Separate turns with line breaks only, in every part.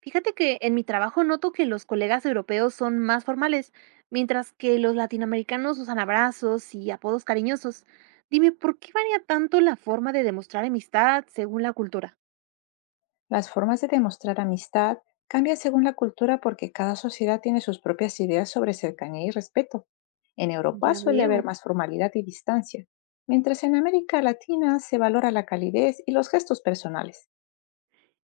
Fíjate que en mi trabajo noto que los colegas europeos son más formales, mientras que los latinoamericanos usan abrazos y apodos cariñosos. Dime, ¿por qué varía tanto la forma de demostrar amistad según la cultura?
Las formas de demostrar amistad cambian según la cultura porque cada sociedad tiene sus propias ideas sobre cercanía y respeto. En Europa
Ya
suele
veo.
haber más formalidad y distancia, mientras en América Latina se valora la calidez y los gestos personales.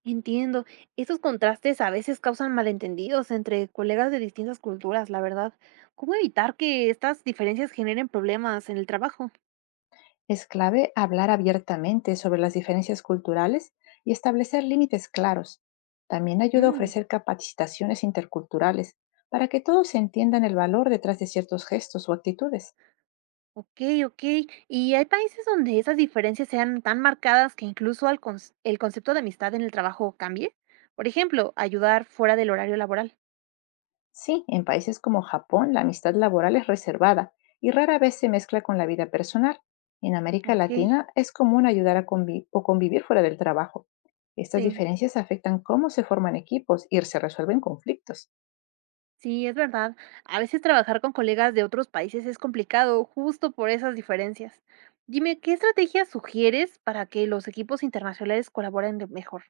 Entiendo. Estos contrastes a veces causan malentendidos entre colegas de distintas culturas, la verdad. ¿Cómo evitar que estas diferencias generen problemas en el trabajo?
Es clave hablar abiertamente sobre las diferencias culturales y establecer límites claros. También ayuda a
Mm.
ofrecer capacitaciones interculturales para que todos entiendan el valor detrás de ciertos gestos o actitudes.
Okey, okey. ¿Y hay países donde esas diferencias sean tan marcadas que incluso al conce el concepto de amistad en el trabajo cambie? Por ejemplo, ayudar fuera del horario laboral.
Sí, en países como Japón la amistad laboral es reservada y rara vez se mezcla con la vida personal. En América
Okey,
Latina es común ayudar a o convivir fuera del trabajo. Estas
sí,
diferencias afectan cómo se forman equipos y se resuelven conflictos.
sí, es verdad. A veces trabajar con colegas de otros países es complicado, justo por esas diferencias. Dime, ¿qué estrategias sugieres para que los equipos internacionales colaboren de mejor?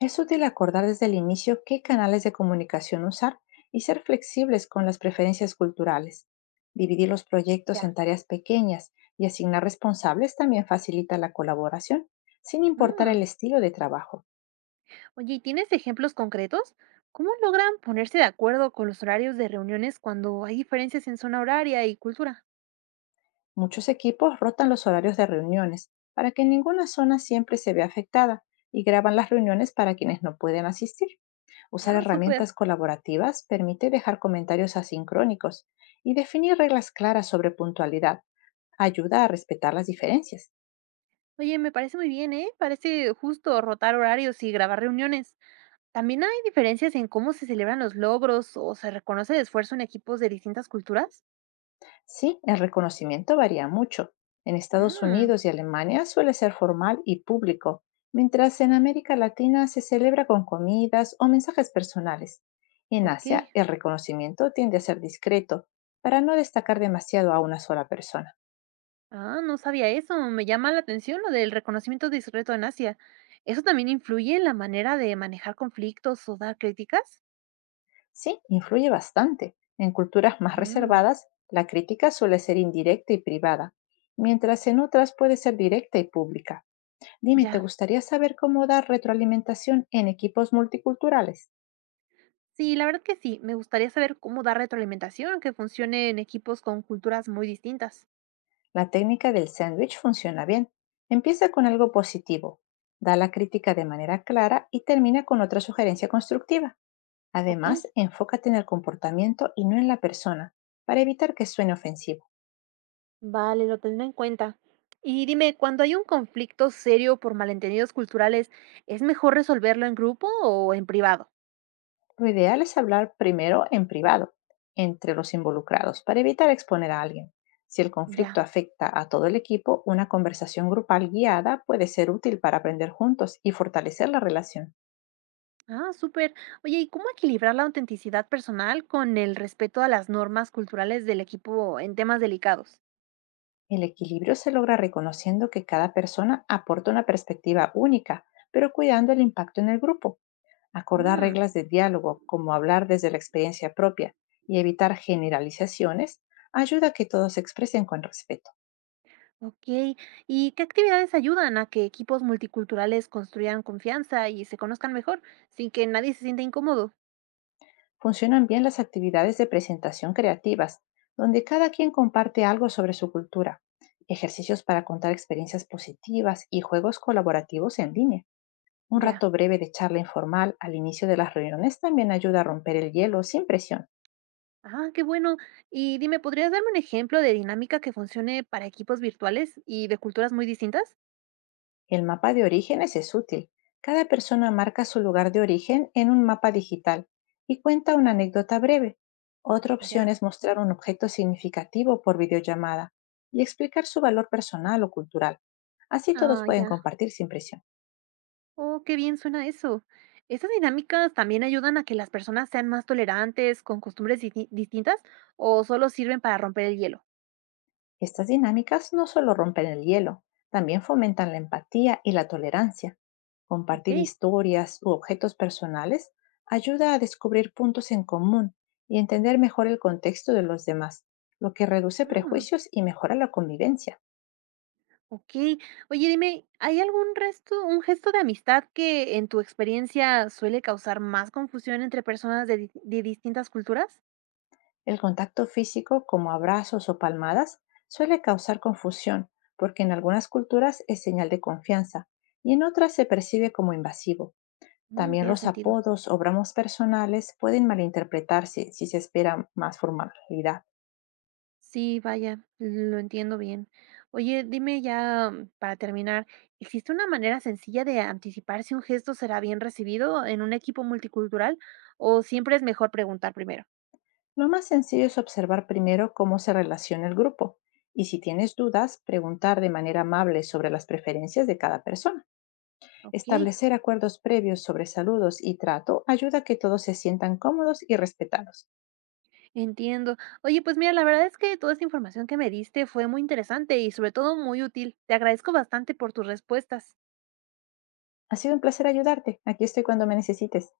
Es útil acordar desde el inicio qué canales de comunicación usar y ser flexibles con las preferencias culturales. Dividir los proyectos
Ya.
en tareas pequeñas y asignar responsables también facilita la colaboración, sin importar el
Mm.
estilo de trabajo.
Oye, ¿y tienes ejemplos concretos? ¿Cómo logran ponerse de acuerdo con los horarios de reuniones cuando hay diferencias en zona horaria y cultura?
Muchos equipos rotan los horarios de reuniones para que ninguna zona siempre se vea afectada y graban las reuniones para quienes no pueden asistir. Usar
Ah, súper.
herramientas colaborativas permite dejar comentarios asincrónicos y definir reglas claras sobre puntualidad. Ayuda a respetar las diferencias.
Oye, me parece muy bien, ¿eh? Parece justo rotar horarios y grabar reuniones. ¿También hay diferencias en cómo se celebran los logros o se reconoce el esfuerzo en equipos de distintas culturas?
Sí, el reconocimiento varía mucho. En Estados
Mmm.
Unidos y Alemania suele ser formal y público, mientras en América Latina se celebra con comidas o mensajes personales. En
Ok.
Asia, el reconocimiento tiende a ser discreto, para no destacar demasiado a una sola persona.
Ah, no sabía eso. Me llama la atención lo del reconocimiento discreto en Asia. ¿Eso también influye en la manera de manejar conflictos o dar críticas?
Sí, influye bastante. En culturas más
Mmm.
reservadas, la crítica suele ser indirecta y privada, mientras en otras puede ser directa y pública. Dime, ¿te
Ya.
gustaría saber cómo dar retroalimentación en equipos multiculturales?
Sí, la verdad que sí. Me gustaría saber cómo dar retroalimentación que funcione en equipos con culturas muy distintas.
La técnica del sándwich funciona bien. Empieza con algo positivo, da la crítica de manera clara y termina con otra sugerencia constructiva.
Ok,
Además, enfócate en el comportamiento y no en la persona, para evitar que suene ofensivo.
vale, lo tendré en cuenta. Y dime, cuando hay un conflicto serio por malentendidos culturales, ¿es mejor resolverlo en grupo o en privado?
Lo ideal es hablar primero en privado, entre los involucrados, para evitar exponer a alguien. Si el
Ya.
conflicto afecta a todo el equipo, una conversación grupal guiada puede ser útil para aprender juntos y fortalecer la relación.
Ah, súper. Oye, ¿y cómo equilibrar la autenticidad personal con el respeto a las normas culturales del equipo en temas delicados?
El equilibrio se logra reconociendo que cada persona aporta una perspectiva única, pero cuidando el impacto en el grupo. Acordar
Mm.
reglas de diálogo, como hablar desde la experiencia propia y evitar generalizaciones, ayuda a que todos se expresen con respeto.
Ok, ¿y qué actividades ayudan a que equipos multiculturales construyan confianza y se conozcan mejor sin que nadie se sienta incómodo?
Funcionan bien las actividades de presentación creativas, donde cada quien comparte algo sobre su cultura, ejercicios para contar experiencias positivas y juegos colaborativos en línea. Un
Ya.
rato breve de charla informal al inicio de las reuniones también ayuda a romper el hielo sin presión.
Ah, qué bueno. Y dime, ¿podrías darme un ejemplo de dinámica que funcione para equipos virtuales y de culturas muy distintas?
El mapa de orígenes es útil. Cada persona marca su lugar de origen en un mapa digital y cuenta una anécdota breve. Otra opción
Ya.
es mostrar un objeto significativo por videollamada y explicar su valor personal o cultural. Así todos
Ah,
pueden
ya.
compartir sin presión.
Oh, qué bien suena eso. ¿Estas dinámicas también ayudan a que las personas sean más tolerantes con costumbres distintas o solo sirven para romper el hielo?
Estas dinámicas no solo rompen el hielo, también fomentan la empatía y la tolerancia.
Ok.
Compartir historias u objetos personales ayuda a descubrir puntos en común y entender mejor el contexto de los demás, lo que reduce
Mm.
prejuicios y mejora la convivencia.
Okey. Oye, dime, ¿hay algún resto un gesto de amistad que, en tu experiencia, suele causar más confusión entre personas de distintas culturas?
El contacto físico, como abrazos o palmadas, suele causar confusión, porque en algunas culturas es señal de confianza y en otras se percibe como invasivo.
Mm,
También
tiene
los
sentido.
apodos o bromas personales pueden malinterpretarse si se espera más formalidad.
Sí, vaya, lo entiendo bien. Oye, dime ya, para terminar, ¿existe una manera sencilla de anticipar si un gesto será bien recibido en un equipo multicultural, o siempre es mejor preguntar primero?
Lo más sencillo es observar primero cómo se relaciona el grupo y si tienes dudas, preguntar de manera amable sobre las preferencias de cada persona.
Okey.
Establecer acuerdos previos sobre saludos y trato ayuda a que todos se sientan cómodos y respetados.
Entiendo. Oye, pues mira, la verdad es que toda esta información que me diste fue muy interesante y sobre todo muy útil. Te agradezco bastante por tus respuestas.
Ha sido un placer ayudarte. Aquí estoy cuando me necesites.